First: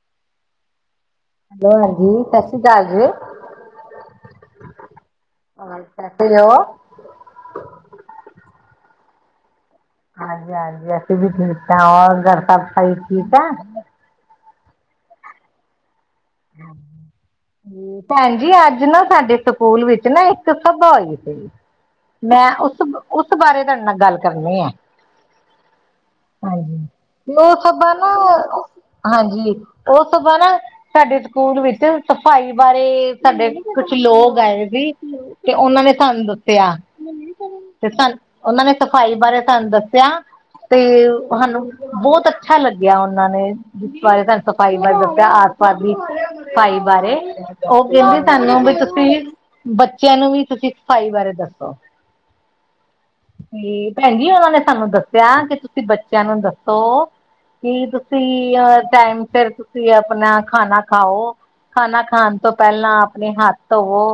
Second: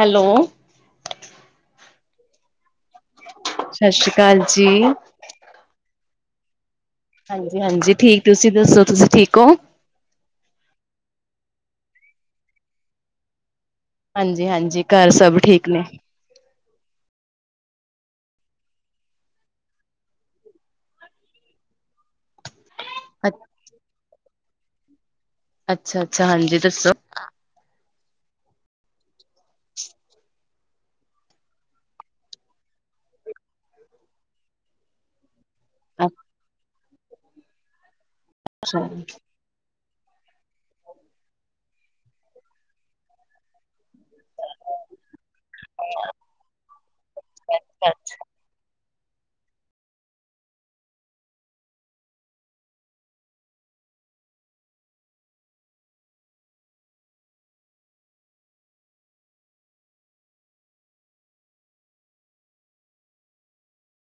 Hello. Hello ਹਾਂਜੀ ਸਸ ਸ੍ਰੀ ਕਾਲ ਜੀ। ਸਸ ਸ਼੍ਰੀ ਕਾਲ ਜੀ। ਹੋਰ ਕੈਸੇ ਹੋ? ਹਾਂਜੀ-ਹਾਂਜੀ ਠੀਕ। ਤੁਸੀਂ ਦੱਸੋ ਤੁਸੀਂ ਠੀਕ ੳ? ਹਾਂਜੀ-ਹਾਂਜੀ ਅਸੀਂ ਵੀ ਠੀਕ ਆਂ। ਔਰ ਘਰ ਸਭ ਸਈ ਠੀਕ ਆਂ। ਹਾਂਜੀ-ਹਾਂਜੀ ਘਾਰ ਸਭ ਠੀਕ ਨੇ। ਹੂੰ। ਭੈਨਜੀ ਅੱਜ ਨਾ ਸਾਡੇ ਸਕੂਲ ਵਿੱਚ ਨਾ ਇੱਕ ਸਭਾ ਹੋਈ ਸੀ। ਮੈਂ ਉਸ ਉਸ ਬਾਰੇ ਤੁਹਾਡੇ ਨਾਲ ਗੱਲ ਕਰਨੀ ਏ। ਅੱਛਾ-ਅੱਛਾ ਹਾਂਜੀ ਦੱਸੋ। ਉ ਸਬਾ ਨਾ, ਹਾਂਜੀ ਉ ਸਬਾ ਨਾ ਸਾਡੇ ਸਕੂਲ ਵਿੱਚ ਸਫ਼ਾਈ ਬਾਰੇ, ਸਾਡੇ ਕੁਛ ਲੋਗ ਆਏ ਸੀ। ਤੇ ਉਨਾਂ ਨੇ ਸਾਨੂੰ ਦੱਸਿਆ, ਤੇ ਸਾਨ ਉਨਾਂ ਨੇ ਅੱਛਾ ਸਫ਼ਾਈ ਬਾਰੇ ਸਾਨੂੰ ਦੱਸਿਆ ਤੇ ਸਾਨੂੰ ਬੋਤ ਅੱਛਾ ਲੱਗਿਆ ਉਨਾਂ ਨੇ ਜਿਸ ਬਾਰੇ ਸਾਨੂੰ ਸਫ਼ਾਈ ਬਾਰੇ ਦੱਸਿਆ ਸਫਾਈ ਬਾਰੇ ਉ ਹੈਲੋ ਕੈਂਦੇ ਸਾਨੂੰ ਵੀ ਤੁਸੀਂ ਬੱਚਿਆਂ ਨੂੰ ਵੀ ਤੁਸੀਂ ਸਫਾਈ ਬਾਰੇ ਦੱਸੋ। ਤੇ ਭੈਨ ਜੀ ਉਨਾਂ ਨੇ ਸਾਨੂੰ ਦੱਸਿਆ ਕਿ ਤੁਸੀਂ ਬੱਚਿਆਂ ਨੂੰ ਦੱਸੋ ਕੀ ਤੁਸੀਂ ਟਾਈਮ ਸਿਰ ਤੁਸੀਂ ਆਪਨਾ ਖਾਨਾ ਖਾਓ, ਖਾਨਾ ਖਾਨ ਤੋਂ ਪੈਲਾਂ ਆਪਨੇ ਹੱਥ ਧੋਵੋ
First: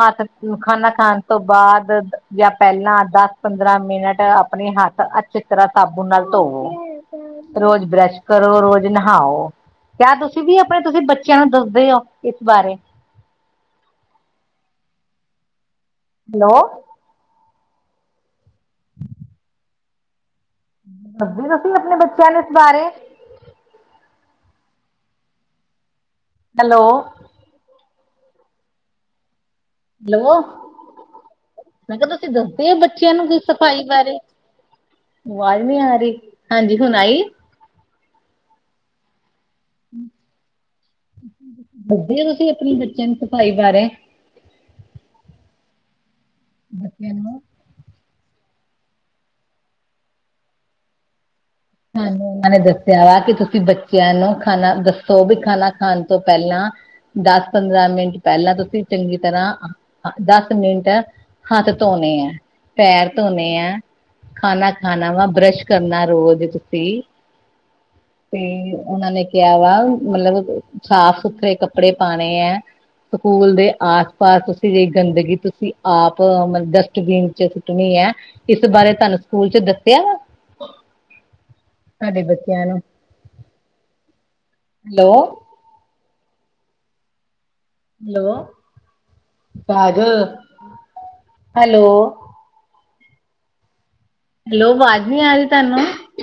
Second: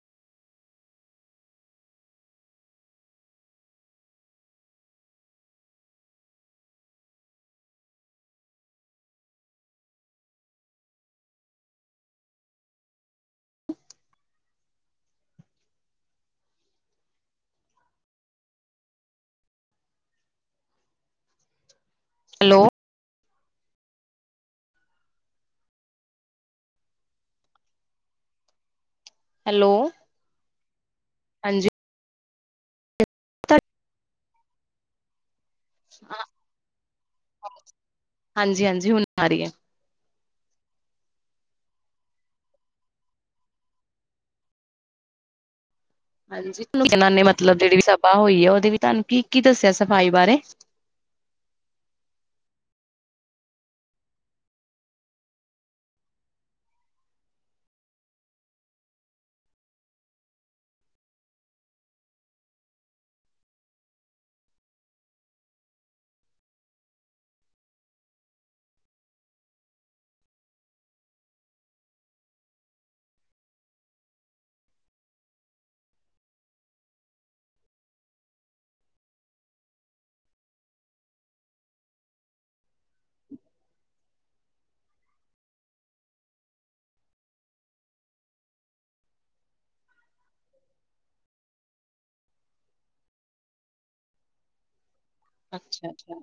ਹੱਥ ਖਾਨਾ ਖਾਨ ਤੋਂ ਬਾਦ ਜਾਂ ਪੈਲਾਂ ਦਸ ਪੰਦਰਾਂ ਮਿੰਟ ਆਪਨੇ ਹੱਥ ਅੱਛੀ ਤਰ੍ਹਾਂ ਸਾਬੁਨ ਨਾਲ ਧੋਵੋ। ਰੋਜ਼ ਬਰੱਸ਼ ਕਰੋ, ਰੋਜ਼ ਨਹਾਓ। ਕਿਆ ਤੁ ਸੀ ਵੀ ਆਪਨੇ ਤੁਸੀਂ ਬੱਚਿਆਂ ਨੂੰ ਦੱਸਦੇ ੳ ਇਸ ਬਾਰੇ? ਹੈਲੋ। [inaudible] ਦੱਸਦੇ ਤੁਸੀਂ ਆਪਨੇ ਬੱਚਿਆਂ ਨੂੰ ਇਸ ਬਾਰੇ ਹੈਲੋ ਹੈਲੋ ਹੈਲੋ, ਹਾਂਜੀ ਮੈਂ ਕਿਆ ਤੁਸੀਂ ਦੱਸਦੇ ੳ ਬੱਚਿਆਂ ਨੂੰ ਦੀ ਸਫ਼ਾਈ ਬਾਰੇ। ਆਵਾਜ਼ ਨੀ ਆ ਰੀ, ਹਾਂਜੀ ਹੁਨ ਆਈ [inaudible] ਹਾਂਜੀ-ਹਾਂਜੀ ਹੁਨ ਆ ਰੀ ਏ ਦਦੇ ੳ ਤੁਸੀਂ ਆਪਨੇ ਬੱਚਿਆਂ ਨੂੰ ਸਫਾਈ ਬਾਰੇ ਹਾਂਜੀ ਇਨਾਂ ਬੱਚਿਆਂ ਨੇ ਨੂੰ ਮਤਲਬ ਜੇੜੀ ਵੀ ਸਭਾ ਹੋਈ ਆ ਉਹਦੇ ਵੀ ਤੁਹਾਨੂੰ ਕੀ-ਕੀ ਦੱਸਿਆ ਸਫ਼ਾਈ ਬਾਰੇ। ਸਾਨੂੰ ਓਨਾਂ ਨੇ ਦੱਸਿਆ ਕਿ ਤੁਸੀਂ ਬੱਚਿਆਂ ਨੂੰ ਖਾਣਾ ਦੱਸੋ ਵੀ ਖਾਣਾ ਖਾਣ ਤੋਂ ਪੈਲਾਂ ਦਸ ਪੰਦਰਾਂ ਮਿੰਟ ਪੈਲਾਂ ਤੁਸੀਂ ਚੰਗੀ ਤਰ੍ਹਾਂ ਦਸ ਮਿੰਟ ਹੱਥ ਤੋਨੇ ਏ ਪੈਰ ਤੋਨੇ ਐ। ਖਾਨਾ ਖਾਨਾ ਵਾ ਬਰੱਸ਼ ਕਰਨਾ ਰੋਜ਼ ਤੁਸੀਂ। ਤੇ ਉਨਾਂ ਨੇ ਕਿਆ ਵਾ ਮਲਬ ਸਾਫ ਸੁਥਰੇ ਕੱਪੜੇ ਪਾਨੇ ਏ। ਸਕੂਲ ਦੇ ਆਸ ਪਾਸ ਤੁਸੀਂ ਜਿ ਗੰਦਗੀ ਤੁਸੀਂ ਆਪ ਮਤਲਬ ਡਸਟਬੀਨ ਚ ਸੁੱਟਨੀ ਏ। ਇਸ ਬਾਰੇ ਤਾਨੂੰ ਸਕੂਲ ਚ ਦੱਸਿਆ ਵਾ? ਸਾਡੇ ਬਚਿਆ ਨੂੰ। ਹੈਲੋ ਹੈਲੋ ਪਾਗ ਹੈਲੋ। ਹੈਲੋ ਵਾਜ਼ ਨੀ ਆਰੀ ਤਾਨੂੰ? ਅੱਛਾ ਅੱਛਾ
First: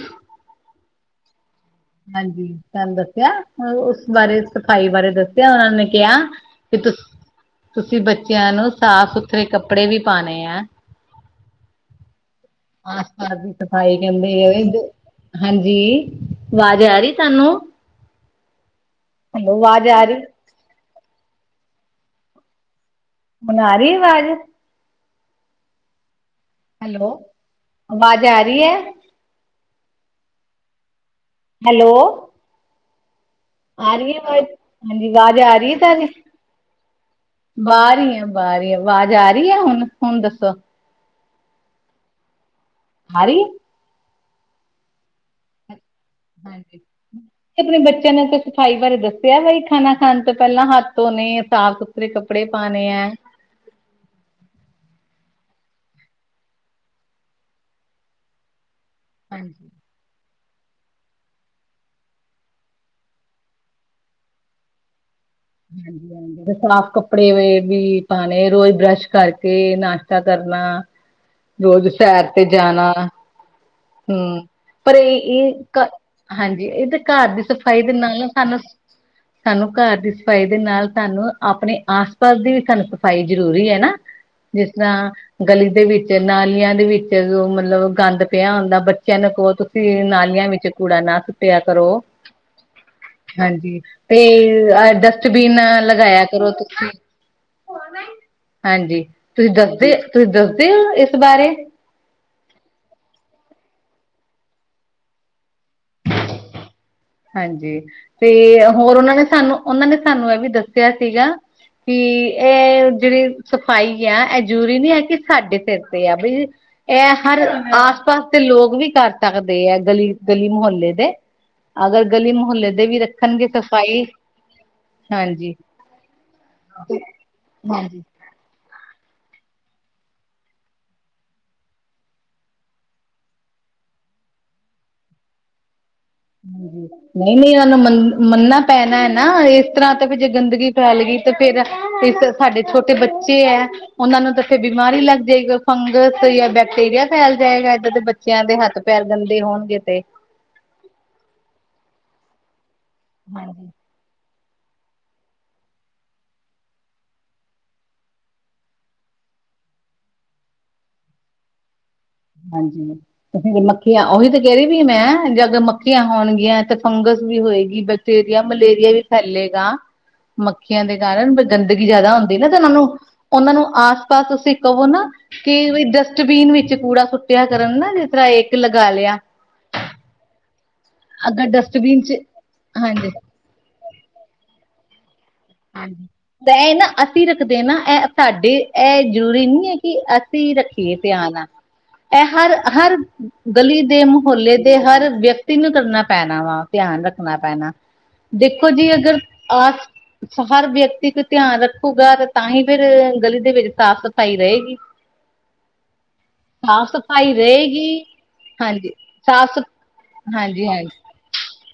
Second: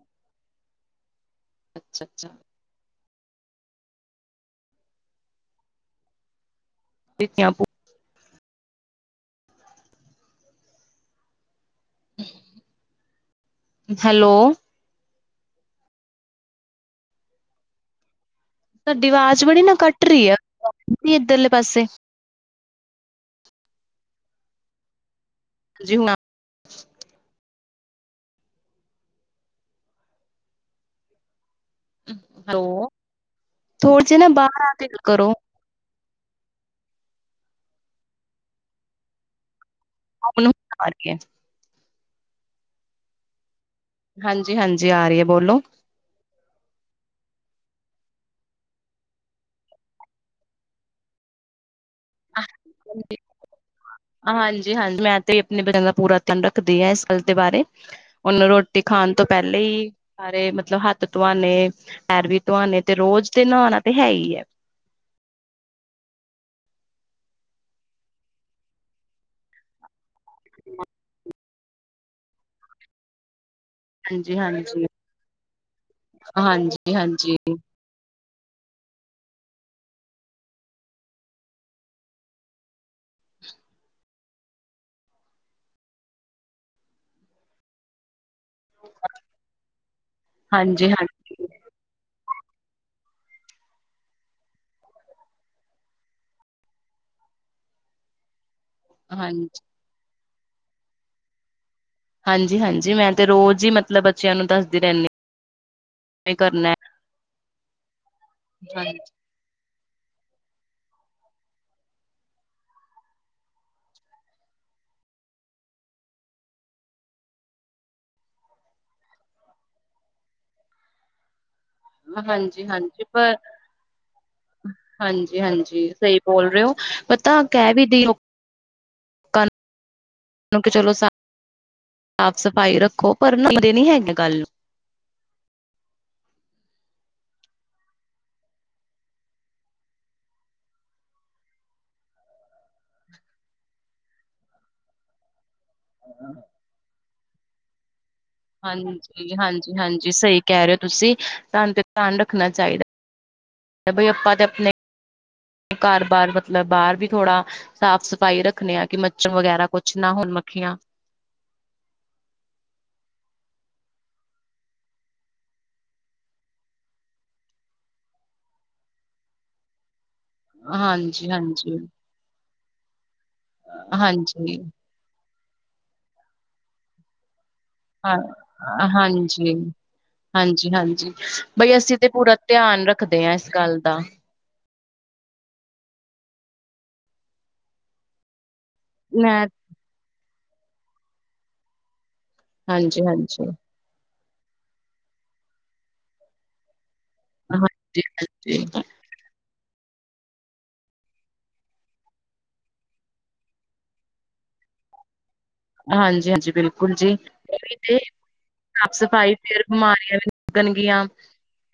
ਅੱਛਾ ਹਾਂਜੀ ਤਾਨ ਦੱਸਿਆ ਉਸ ਬਾਰੇ ਸਫ਼ਾਈ ਬਾਰੇ ਦੱਸਿਆ ਉਨਾਂ ਨੇ ਕਿਆ ਕਿ ਤੁਸ [unintelligible] ਤੁਸੀਂ ਬੱਚਿਆਂ ਨੂੰ ਸਾਫ਼ ਸੁਥਰੇ ਕੱਪੜੇ ਵੀ ਪਾਨੇ ਏ। [unintelligible] ਆਸ ਪਾਸ ਦੀ ਸਫ਼ਾਈ ਕੇਂਦੇ ਹੈਲੋ ਆ, ਹਾਂਜੀ ਆਵਾਜ਼ ਆ ਰੀ ਤਾਨੂੰ। ਤਾਡੀ ਵਾਜ਼ ਬੜੀ ਨਾ ਕੱਟ ਰੀ ਆ ਇੱਧਰਲੇ ਪਾਸੇ। ਹੁਣ ਆ ਰੀ ਏ ਵਾਜ਼? ਜੀ ਹੂ ਨਾ ਹੈਲੋ ਵਾਜ਼ ਆ ਰੀ ਐ। ਹੈਲੋ ਹੈਔ। ਆ ਰੀ ਏ ਵਾਜ਼ ਹਾਂਜੀ ਕਰੋ ਆਵਾਜ਼ ਆ ਰੀ ਏ ਤਾਜੀ। ਬਾਰ ਈ ਏ, ਬਾਰ ਈ ਏ ਵਾਜ਼ ਆ ਰੀ ਐ ਹੁਨ? ਹੂਨ ਆ ਰੀ ਏ। ਆ ਰੀ ਏ। ਹਾਂਜੀ-ਹਾਂਜੀ ਆ ਰੀ ਏ ਬੋਲੋ। ਹਾਂਜੀ ਆਪਨੇ ਬੱਚਿਆਂ ਨੂੰ ਤੇ ਸਫਾਈ ਬਾਰੇ ਦੱਸਿਆ ਬਈ ਖਾਨਾ ਖਾਨ ਤੋਂ ਪੇਲਾਂ ਹੱਥ ਧੋਨੇ ਸਾਫ਼ ਸੂ ਥਰੇ ਕੱਪੜੇ ਪਾਨੇ ਐ। ਹਾਂਜੀ-ਹਾਂਜੀ ਮੈਂ ਤੇ ਆਪਨੇ ਬ ਦਾ ਪੂਰਾ ਧਿਆਨ ਰੱਖਦੀ ਆ ਇਸ ਗੱਲ ਦੇ ਬਾਰੇ। ਹੂਨ ਰੋਟੀ ਖਾਨ ਤੋਂ ਹਾਂਜੀ। ਪੇਲੇ ਈ ਸਾਰੇ ਮਤਲਬ ਹੱਥ ਤੂਆਨੇ ਪੈਰ ਵੀ ਤੂਆਨੇ ਤੇ ਰੋਜ਼ ਤੇ ਨੋਨਾ ਤੇ ਹੈ ਈ ਏ। [unintelligible] ਸਾਫ ਕੱਪੜੇ ਵੇ ਵੀ ਪਾਨੇ ਰੋਜ਼ ਬਰੱਸ਼ ਕਰਕੇ ਨਾਸ਼ਤਾ ਕਰਨਾ ਰੋਜ਼ ਸੈਰ ਤੇ ਜਾਨਾ ਹੂੰ ਹਾਂਜੀ-ਹਾਂਜੀ, ਪਰ ਏ ਇਹ ਹਾਂਜੀ ਏਦੇ ਕਾਰ ਹਾਂਜੀ-ਹਾਂਜੀ, ਦੀ ਸਫ਼ਾਈ ਦੇ ਨਾਲ-ਨਾਲਸਾਨੂੰ, ਸਾਨੂੰ ਕਾਰ ਦੀ ਫਾਈ ਦੇ ਨਾਲ ਤਾਨੂੰ ਆਪਨੇ ਆਸ ਪਾਸ ਦੀ ਵੀ ਸਾਨੂੰ ਸਫ਼ਾਈ ਜ਼ਰੂਰੀ ਹੈ ਨਾ, ਜਿਸ ਤਰ੍ਹਾਂ ਗਲੀ ਦੇ ਵਿੱਚ ਨਾਲੀਆਂ ਦੇ ਵਿੱਚ ਮਲਬ ਗੰਦ ਪਿਆ ਹੁੰਦਾ ਬੱਚਿਆਂ ਨੂੰ ਕਔ ਤੁਸੀਂ ਨਾ ਲਿਆ ਵਿਚ ਕੈਵੇਂ ਕੂੜਾ ਨਾ ਹਾਂਜੀ-ਹਾਂਜੀ। ਸੁੱਟਿਆ ਕਰੋ ਹਾਂਜੀ, ਤੇ ਐਂ ਡਸ ਸ਼ਬੀਨ ਲਗਾਇਆ ਕਰੋ ਤੁਸੀਂ ਹਾਂਜੀ, ਤੁਸੀਂ ਦੱਸਦੇ ਤੁਸੀਂ ਦੱਸਦੇ ਔ ਇਸ ਬਾਰੇ। ਹਾਂਜੀ-ਹਾਂਜੀ ਮੈਂ ਤੇ ਰੋਜ਼ ਈ ਮਤਲਬ ਬੱਚਿਆਂ ਨੂੰ ਦੱਸਦੀ ਰੈਂਨੀ ਏ ਕਰਨੈ। ਹਾਂਜੀ ਤੇ ਹੋਰ ੳਨਾਂ ਨੇ ਸਾਨੂੰ ੳਨਾਂ ਨੇ ਸਾਨੂੰ ਏ ਵੀ ਦੱਸਿਆ ਸੀਗਾ। ਕਿ ਐ ਜੇੜੀ ਸਫ਼ਾਈ ਆ ਏ ਜ਼ਰੂਰੀ ਨੀ ਐ ਕਿ ਸਾਡੇ ਸੇਰ ਤੇ ਐ ਭਈ ਐ ਹਰ ਆਸ ਪਾਸ ਦੇ ਲੋਕ ਵੀ ਕਰ ਸਕਦੇ ਐ ਗਲੀ-ਗਲੀ ਮੁਹੱਲੇ ਦੇ। ਅਗਰ ਗਲੀ ਮੁਹੱਲੇ ਦੇ ਵੀ ਹਾਂਜੀ-ਹਾਂਜੀ ਪਰ ਰੱਖਨਗੇ ਸਫ਼ਾਈ ਹਾਂਜੀ ਹਾਂਜੀ-ਹਾਂਜੀ ਸਈ ਬੋਲ ਰਏ ੳ, ਪਤਾ ਕੈ ਵੀ ਦੇੳ [unintelligible] ਸਾਫ਼ ਸਫ਼ਾਈ ਰੱਖੋ ਪਰ ਮਨਦੇ ਨੀ ਹੈਗੇ ਗਲ ਨੂੰ। ਨਈ-ਨਈ ਔਨਾਂ ਨੂੰ ਮੰਨ ਮੰਨਨਾ ਪੈਨਾ ਐ ਨਾ ਇਸ ਤਰ੍ਹਾਂ ਤਾਂ ਵੀ ਜੇ ਗੰਦਗੀ ਫੈਲ ਗੀ ਤੇ ਫੇਰ ਤਾਂ ਸਾਡੇ ਛੋਟੇ ਬੱਚੇ ਐ। ਔਨਾਂ ਨੂੰ ਤਾਂ ਫੇਰ ਬਿਮਾਰੀ ਲੱਗ ਜਾਏਗੀ ਫੰਗਸ ਯਾ ਬੈਕਟੀੇਰੀਆ ਫੈਲ ਜਾਏਗਾ ਏਦਾਂ ਦੇ ਬੱ ਚੇਆਂ ਦੇ ਹੱਥ ਪੈਰ ਗੰਦੇ ਹੋਨਗੇ ਤੇ। ਕੈ ਰਏ ੳ ਤੁਸੀਂ ਤਾਨੂ ਤੇ ਧਿਆਨ ਰੱਖਨਾ ਚਾਈਦੈ। ਹੂੰ। ਬਈ ਆਪਾਂ ਤੇ ਆਪਨੇ ਘਾਰ ਬਾਰ ਮਤਲਬ ਬਾਰ ਵੀ ਥੋੜਾ ਸਾਫ਼ ਸਫ਼ਾਈ ਰੱਖਨੈ ਆਂ ਕਿ ਮੱਛਰ ਵਗੈਰਾ ਕੁਛ ਨਾ ਹੋਨ ਮੱਖੀਆਂ ਹਾਂਜੀ। ਮੱਖੀਆਂ ੳਹੀ ਤਾਂ ਕੈ ਰੀ ਵੀ ਮੈਂ ਜੇਗਰ ਮੱਖੀਆਂ ਹੋਨਗੀਆਂ ਤੇ ਫੰਗ਼ਸ ਵੀ ਹੋਏਗੀ ਬ ਡੇਰੀਆ ਮਲੇਰੀਆ ਵੀ ਫੈਲੇਗਾ। ਮੱਖੀਆਂ ਦੇ ਹਾਂਜੀ, ਕਾਰਨ ਹਾਂਜੀ, ਗੰਦਗੀ ਜਾਦਾ ਹੁੰਦੀ ਨਾ ਤੇ ੳਨਾਂ ਨੂੰ। ੳਨਾਂ ਨੂੰ ਆਸ-ਪਾਸ ਤੁਸੀਂ ਹਾਂਜੀ ਕਵੋ ਨਾ, ਕਿ ਡਸਟਬੀਨ ਵਿੱਚ ਕੂੜਾ ਸੁੱਟਿਆ ਕਰਨ ਨਾ ਜਿਸ ਤਰ੍ਹਾਂ ਇੱਕ ਹਾਂ ਲਗਾ ਲਿਆ ਹਾਂਜੀ। ਹਾਂਜੀ-ਹਾਂਜੀ ਅਗਰ ਭਈ ਅਸੀਂ ਡਸਟਬਿਨ ਤੇ ਚ ਪੂਰਾ ਧਿਆਨ ਹਾਂਜੀ ਰੱਖਦੇ ਆਂ ਇਸ ਗੱਲ ਦਾ। ਹਾਂਜੀ ਤਾਂ ਏ ਨਾ ਅਸੀਂ ਰੱਖਦੇ ਆਂ ਨਾ ਐ ਸਾਡੇ ਐ ਜ਼ਰੂਰੀ ਮੈਂ ਨੀ ਏ। ਕਿ ਅਸੀਂ ਰੱਖੀਏ ਧਿਆਨ ਐ ਹਰ-ਹਰ ਹਾਂਜੀ, ਹਾਂਜੀ, ਗਲੀ ਦੇ ਮੁ ਮੁਹੱਲੇ ਦੇ ਹਰ ਵਿਅਕਤੀ ਨੂੰ ਕਰਨਾ ਪੈਨਾ ਵਾ ਧਿਆਨ ਰੱਖ ਨਾ ਪੈਨਾ। ਹਾਂਜੀ, ਹਾਂਜੀ, ਦੇਖੋ ਜੀ ਅਗਰ ਆਸ ਹਰ ਵਿਅਕਤੀ ਕੋ ਧਿਆਨ ਰੱਖੂਗਾ ਤਾਂ ਹੀ ਫੇਰ ਗਲੀ ਦੇ ਵਿੱਚ ਸਾਫ਼ ਸਫ਼ਾਈ ਰਏਗੀ। [inaudible] ਹਾਂਜੀ-ਹਾਂਜੀ ਬਿਲਕੁਲ ਜੀ। ੳਈ ਤੇ ਰਹੇਗੀ ਹਾਂਜੀ ਸਾਫ਼ ਸਫ਼ਾਈ ਸਾਫ਼ ਸ ਫੇਰ ਬਿਮਾਰੀਆਂ ਵੀ ਨੀ ਹਾਂਜੀ ਲੱਗਨ ਹਾਂਜੀ ਗੀਆਂ।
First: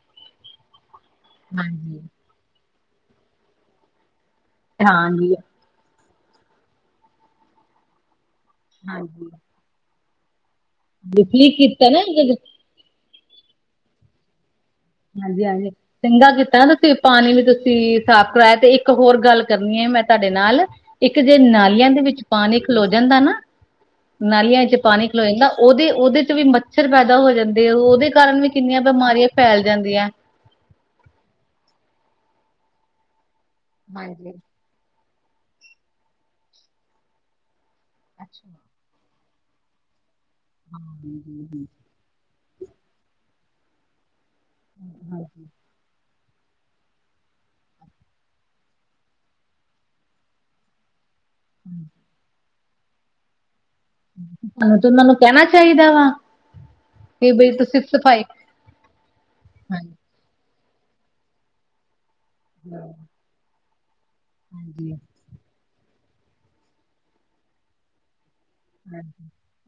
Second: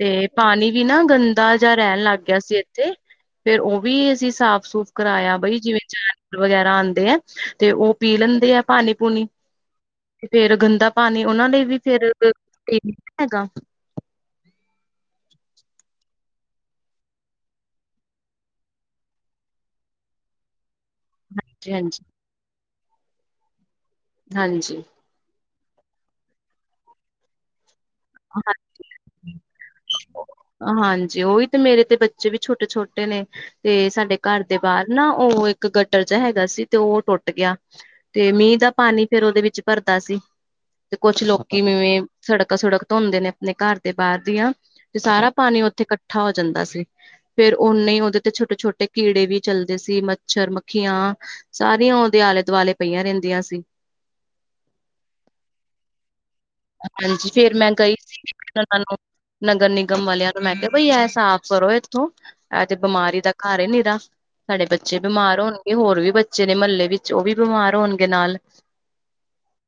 ਤੇ ਪਾਨੀ ਵੀ ਨਾ ਗੰਦਾ ਜਾਂ ਹਾਂਜੀ ਰੈਨ ਲੱਗ ਗਿਆ ਸੀ ਏੱਥੇ, ਫੇਰ ੳ ਵੀ ਅਸੀਂ ਸਾਫ਼ ਸੂਫ ਹਾਂਜੀ ਕਰਾਇਆ ਭਈ ਜਿਵੇਂ ਜਾਨਵਰ ਵਗੈਰਾ ਆਂਦੇ ਏ ਤੇ ੳ ਪੀ ਲੈਂਦੇ ਆ। ਪਾਨੀ ਪੂਨੀ, ਹਾਂਜੀ ਤੇ ਫੇਰ ਗੰਦਾ ਜੀ ਪਾਨੀ ੳਨਾਂ ਠੀਕ ਲਈ ਵੀ ਕੀਤਾ ਨਾ ਫੇਰ ਜੀ। ਹੈਗਾ। ਹਾਂਜੀ-ਹਾਂਜੀ। ਚੰਗਾ ਕੀਤਾ ਨਾ ਤੁਸੀਂ ਪਾਨੀ ਵੀ ਤੁਸੀਂ ਸਾਫ਼ ਕਰਾਇਆ, ਤੇ ਇੱਕ ਹੋਰ ਗੱਲ ਕਰਨੀ ਐ ਮੈਂ ਤੁਹਾਡੇ ਨਾਲ। ਇੱਕ ਜੇ ਹਾਂਜੀ ਨਾਲੀਆਂ ਦੇ ਹਾਂਜੀ ਵਿੱਚ ਪਾਨੀ ਖਲੋ ਜਾਂਦਾ ਨਾ, ਨਾਲੀਆਂ ਚ ਹਾਂਜੀ ਪਾਨੀ ਖਲੋ ਜਾਂਦਾ, ੳਦੇ-ੳਦੇ ਚ ਵੀ ਮੱਛਰ ਪੈਦਾ ਹੋ ਜਾਂਦੇ ਆ ੳਦੇ ਕਾਰਨ ਵੀ ਕਿੰਨੀਆਂ ਬਿਮਾਰੀਆਂ ਫੈਲ ਜਾਂਦੀਆਂ। ਹਾਂ- ਹਾਂਜੀ ਉਈ ਤੇ ਮੇਰੇ ਤੇ ਬੱਚੇ ਵੀ ਛੋਟੇ-ਛੋਟੇ ਨੇ ਤੇ ਸਾਡੇ ਹਾਂਜੀ ਘਰ ਦੇ ਬਾਰ ਨਾ ੳ ਇੱਕ ਗਟਰ ਜਿਹਾ ਹੈਗਾ ਸੀ ਤੇ ੳ ਟੁੱਟ ਗਿਆ ਤੇ ਅੱਛਾ। ਮੀਂ ਦਾ ਪਾਨੀ ਫੇਰ ੳਦੇ ਵਿੱਚ ਭਰਦਾ ਸੀ, ਤੇ ਕੁਛ ਲੋਕੀ ਜਿਵੇਂ ਸੜੱਕ ਸੁੜੱਕ ਧੋਂਦੇ ਨੇ ਅਪਨੇ ਕਾੱਰ ਦੇ ਬਾਰ ਦੀਆਂ ਤੇ ਸਾਰਾ ਪਾਨੀ ਓਥੇ ਕੱਠਾ ਹੋ ਜਾਂਦਾ ਸੀ। ਫੇਰ ਓਨੇ ਹੀ ਓਦੇ ਤੇ ਛੋਟੇ -ਛੋਟੇ ਕੀੜੇ ਵੀ ਚੱਲਦੇ ਸੀ ਮੱਛਰ, ਮੱਖੀਆਂ ਸਾਰੀਆਂ ਓਦੇ ਆਲੇ-ਦੁਆਲੇ ਪਈਆਂ ਰੇਂਦੀਆ ਸੀ। ਅ ਤੇ ਓਨਾਂ ਨੂੰ ਕੈਂਨਾ ਚਾਈਦਾ ਵਾ। ਹਾਂਜੀ ਕਿ ਬਈ ਫੇਰ ਮੈਂ ਤੁਸੀਂ ਗਈ ਸਫਾਈ ਸੀ ਓਨਾਂ ਨੂੰ ਨਗਰ ਹਾਂਜੀ। ਨਿਗਮ ਵਾਲਿਆਂ ਮੈਂ ਕੈਆ ਕੋਈ ਏਹ ਸਾਫ਼ ਕਰੋ ਏਥੋਂ ਐ ਤੇ ਬਮਾਰੀ ਦਾ ਕਾੱਰ ਐ ਨੀਰਾ ਸਾਡੇ ਹਾਂਜੀ ਬੱਚੇ ਬਿਮਾਰ ਹੋਣਗੇ ਹੋਰ ਵੀ ਬੱਚੇ ਨੇ ਮਹੱਲੇ ਵਿੱਚ ਉਹ ਵੀ ਬਿਮਾਰ ਹੋਣਗੇ ਨਾਲ।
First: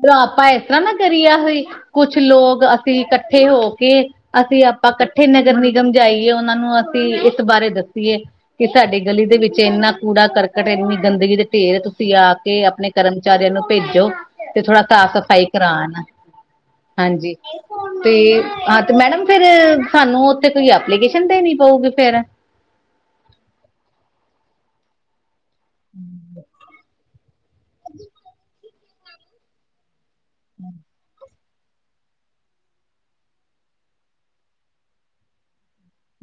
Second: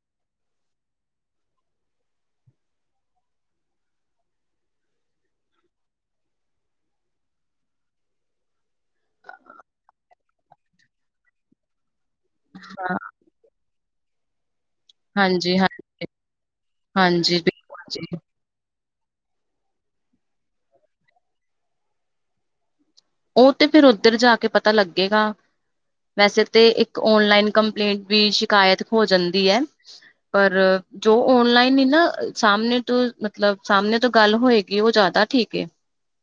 ਤੇ ਆਪਾਂ ਏਸ ਤਰ੍ਹਾਂ ਨਾ ਕਰੀਏ ਆਹੀ ਕੁਛ ਲੋਕ ਅਸੀਂ ਕੱਠੇ ਹੋ ਕੇ ਅਸੀਂ ਆਪਾਂ ਕੱਠੇ ਨਗਰ ਨਿਗਮ ਜਾਈਏ ਓਨਾਂ ਨੂੰ ਅਸੀਂ ਇਸ ਬਾਰੇ ਦੱਸੀਏ। ਕਿ ਸਾਡੀ ਗਲੀ ਦੇ ਵਿੱਚ ਏਨਾਂ ਕੂੜਾ ਕਰਕਟ ਏਨੀ ਗੰਦਗੀ ਦੇ ਢੇਰ ਤੁਸੀਂ ਆ ਕੇ ਆਪਣੇ ਹਾਂ ਕਰਨ ਵਿਚਾਰਿਆਂ ਨੂੰ ਭੇਜੋ ਤੇ ਥੋੜਾ ਸਾਫ਼ ਸਫ਼ਾਈ ਹਾਂਜੀ ਹਾਂ ਕਰਾਣ ਹਾਂਜੀ ਬਿਲਕੁਲ ਜੀ ਤੇ ਹਾਂ ਤੇ ਮੈਡਮ ਫੇਰ ਸਾਨੂੰ ਓਥੇ ਕੋਈ ਐਪਲੀਕੇਸ਼ਨ ਦੇਣੀ ਪਊਗੀ ਫੇਰ ਓ ਤੇ ਫੇਰ ਉੱਧਰ ਜਾ ਕੇ ਪਤਾ ਲੱਗੇਗਾ। ਵੈਸੇ ਤੇ ਇੱਕ ਓਨਲਾਈਨ ਕੰਪਲੇਂਟ ਵੀ ਸ਼ਿਕਾਇਤ ਹੋ ਜਾਂਦੀ ਐ। ਪਰ ਜੋ ਓਨਲਾਈਨ ਈ ਨਾ ਸਾਹਮਣੇ ਤੋਂ ਮਤਲਬ ਸਾਹਮਣੇ ਤੋਂ ਗੱਲ ਹੋਏਗੀ ਓ ਜਾਦਾ ਠੀਕ ਏ।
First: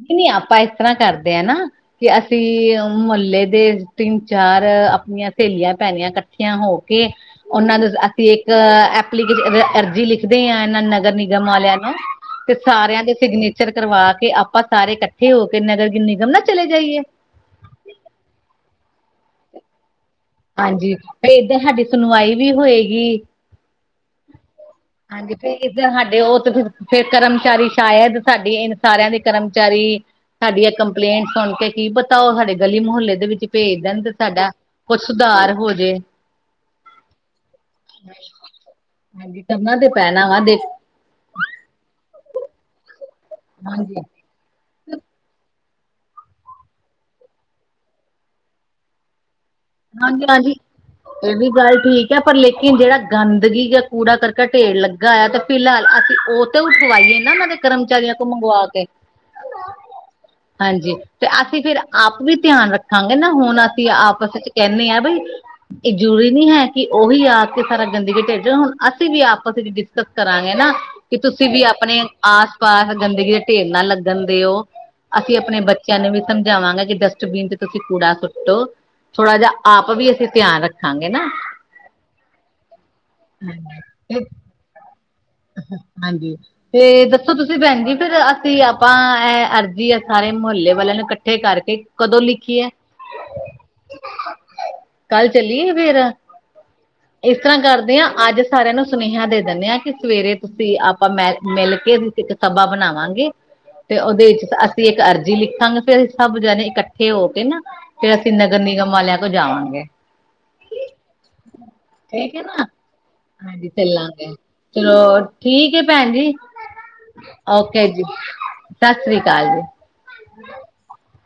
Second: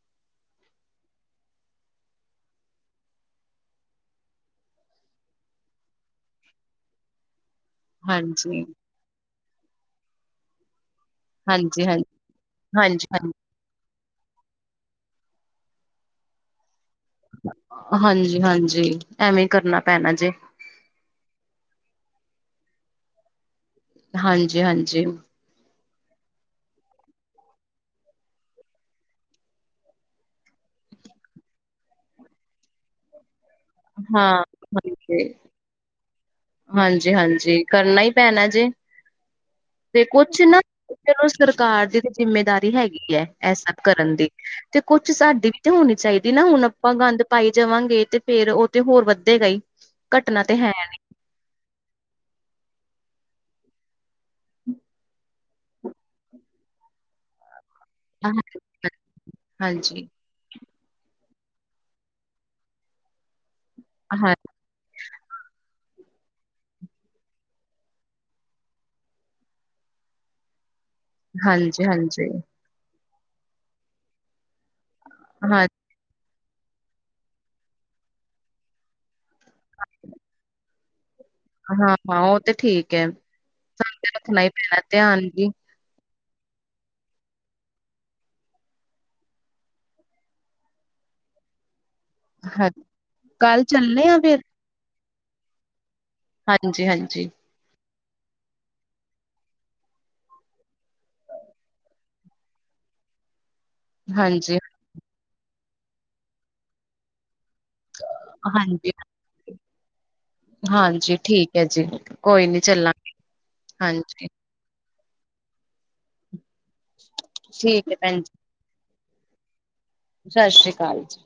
ਕਿ ਨਈ ਆਪਾਂ ਏਸ ਤਰ੍ਹਾਂ ਕਰਦੇ ਆ ਨਾ ਕਿ ਅਸੀਂ ਮੁਹੱਲੇ ਦੇ ਤਿੰਨ-ਚਾਰ ਆਪਣੀਆਂ ਸਹੇਲੀਆਂ ਪੈਣੀਆਂ ਕ ਠੀਆ ਹੋ ਕੇ ਓਨਾਂ ਨੂੰ ਅਸੀਂ ਇੱਕ ਹਾਂਜੀ, ਐਪਲੀਕੇ ਅਰਜੀ ਲਿਖਦੇ ਹਾਂ ਏਨਾਂ ਨਗਰ ਗਮ ਆਲਿਆਂ ਹਾਂਜੀ, ਨੂੰ ਹਾਂਜੀ, ਤੇ ਸਾਰਿਆਂ ਹਾਂਜੀ, ਦੇ ਹਾਂਜੀ। ਸਿਗਨੇਚ ਚਰ ਕਰਵਾ ਕੇ ਆਪਾਂ ਸਾਰੇ ਕੱਠੇ ਹੋ ਕੇ ਨਗਰ ਨਿਗਮ ਨਾ ਚਲੇ ਜਾਈਏ। ਹਾਂਜੀ-ਹਾਂਜੀ ਐਵੇਂ ਕਰਨਾ ਪੈਣਾ ਜੇ। ਹਾਂਜੀ ਤੇ ਏਦਾਂ ਹਾਡੀ ਸੁਣਵਾਈ ਵੀ ਹੋਏਗੀ। ਹਾਂਜੀ-ਹਾਂਜੀ। ਹਾਂਜੀ ਫੇਰ ਇਧਰ ਸਾਡੇ ਓ ਤੇ ਫ ਫੇਰ ਕਰਮਚਾਰੀ ਸ਼ਾਇਦ ਸਾਡੀ ਇਨ ਸਾਰਿਆਂ ਦੇ ਕਰਮਚਾਰੀ ਸਾਡੀ ਆ ਕੰਪਲੇਂਟ ਸੁਣ ਕੇ ਕੀ ਪਤਾ ਓ ਸਾਡੇ ਗਲੀ ਮੁਹੱਲੇ ਦੇ ਵਿੱਚ ਪੇਜ ਦੇਣ ਤੇ ਹਾਂ, ਸਾਡਾ ਕੁਛ ਸੁਧਾਰ ਹੋਜੇ। ਹਾਂਜੀ-ਹਾਂਜੀ ਕਰਨਾ ਈ ਪੈਣਾ ਜੇ। ਹਾਂਜੀ ਕਰਨਾ ਤੇ ਪੈਣਾ ਵਾ ਕੁਛ ਦੇਖ ਨਾ ਚਲੋ ਸਰਕਾਰ ਦੀ ਤੇ ਜਿੰਮੇਦਾਰੀ ਹੈਗੀ ਐ ਏਹ ਸਭ ਹਾਂਜੀ ਕਰਨ ਦੀ। ਤੇ ਕੁਛ ਸਾਡੀ ਵੀ ਤੇ ਹੋਣੀ ਚਾਈਦੀ ਨਾ ਹੁਣ ਆਪਾਂ ਗੰਦ ਪਾਈ ਜਾਵਾਂਗੇ ਤੇ ਫੇਰ ਉਹ ਤੇ ਹੋਰ ਵੱਧੇ ਗਈ। ਹਾਂਜੀ-ਰਾਂਜੀ। ਏਵੀ ਗੱਲ ਠੀਕ ਐ ਪਰ ਲੇਕਿਨ ਜੇੜਾ ਗੰਦਗੀ ਜਾਂ ਕੂੜਾ ਕਰਕਟ ਢੇਰ ਲੱਗਾ ਆ ਤੇ ਫਿਲਹਾਲ ਅਸੀਂ ਓ ਤੇ ਉਠਵਾਈਏ ਨਾ ਓਨਾਂ ਦੇ ਕਰਮਚਾਰੀਆਂ ਕੋ ਨਾ। ਮੰਗਵਾ ਕੇ। ਹਾਂਜੀ ਹਾਂਜੀ ਤੇ ਅਸੀਂ ਫੇਰ ਆਪ ਵੀ ਧਿਆਨ ਰੱਖਾਂਗੇ ਨਾ ਹੁਣ ਅਸੀਂ ਹਾਂ ਆਪਸ ਚ ਕੇਨੇ ਆ ਬਈ ਏ ਜ਼ਰੂਰੀ ਨੀ ਹੈ ਕਿ ਉਹੀ ਆ ਕੇ ਸਾਰਾ ਗੰਦਗੀ ਢਿੱਡ ਜਾਣ ਹੁਣ ਅਸੀਂ ਵੀ ਆਪਸ ਵਿੱਚ ਕਰਾਂਗੇ ਨਾ ਕਿ ਤੁਸੀਂ ਵੀ ਹਾਂਜੀ ਆਪਣੇ ਹਾਂਜੀ ਆਸ ਪਾਸ ਗੰਦੇਗੀ ਢੇਰ ਨਾ ਲੱਗਣ ਦੇਓ ਅਸੀਂ ਹਾਂ ਆਪਣੇ ਬੱਚ ਬੱਚਿਆਂ ਨੂੰ ਵੀ ਸਮਝਾਵਾਂਗਾ ਕਿ ਡਸਟਬੀਨ ਤੇ ਤੁਸੀਂ ਕੂੜਾ ਸੁੱਟੋ। ਥੋੜ੍ਹਾ ਜੇਆ ਆਪ ਵੀ ਅਸੀਂ ਧਿਆਨ ਰੱਖਾਂਗੇ ਨਾ। ਹਾਂ ਓ ਤੇ ਠੀਕ ਐ ਸਾਨੂੰ ਤੇ ਰੱਖਣਾ ਹ ਪੈਣਾ ਧਿਆਨ ਜੀ। ਹਾਂਜੀ। ਤੇ ਦੱਸੋ ਤੁਸੀਂ ਭੈਣ ਜੀ ਫਿਰ ਅਸੀਂ ਆਪਾਂ ਐ ਅਰਜ਼ੀ ਆ ਸਾਰੇ ਮੁਹੱਲੇ ਵਾਲੇਆਂ ਨੂੰ ਕੱਠੇ ਕਰਕੇ ਕਦੋਂ ਲਿਖੀ ਐ, ਹਾਂ ਕੱਲ ਚੱਲੇ ਆ ਫਿਰ ਕੱਲ ਚਲੀਏ ਫੇਰ ਹਾਂਜੀ-ਹਾਂਜੀ। ਇਸ ਤਰਾਂ ਕਰਦੇ ਆਂ ਅੱਜ ਸਾਰੇਆਂ ਨੂੰ ਸੁਨੇਹਾ ਦੇ ਦੰਨੇ ਆ ਕਿ ਸਵੇਰੇ ਤੁਸੀਂ ਆਪਾਂ ਮੈਲ-ਮਿਲ ਕੇ ਇੱਕ ਸਭਾ ਬਨਾਵਾਂਗੇ ਤੇ ਓਦੇ ਵਿੱਚ ਹਾਂਜੀ ਅਸੀਂ ਇੱਕ ਅਰਜ਼ੀ ਲਿਖਾਂਗੇ ਫੇਰ ਅਸੀਂ ਸਭ ਜਣੇ ਇਕੱਠੇ ਹੋ ਕੇ ਨਾ ਫੇਰ ਅਸੀਂ ਨਗਰ ਨਿਗਮ ਹਾਂਜੀ ਵਾਲੇਆਂ ਭਜਾਵਾਂਗੇ। ਹਾਂਜੀ ਠੀਕ ਐ ਜੀ, ਠੀਕ ਹੈ ਕੋਈ ਨੀ ਨਾ ਚੱਲਾਂਗੇ, ਹਾਂਜੀ। ਚਲੋ ਠੀਕ ਐ ਭੈਣ ਜੀ। ਓਕੇ ਠੀਕ ਹੈ ਜੀ, ਭੈਣ ਸਸ੍ਰੀ ਕਾਲ ਜੀ। ਸਸ਼੍ਰੀ ਕਾਲ ਜੀ।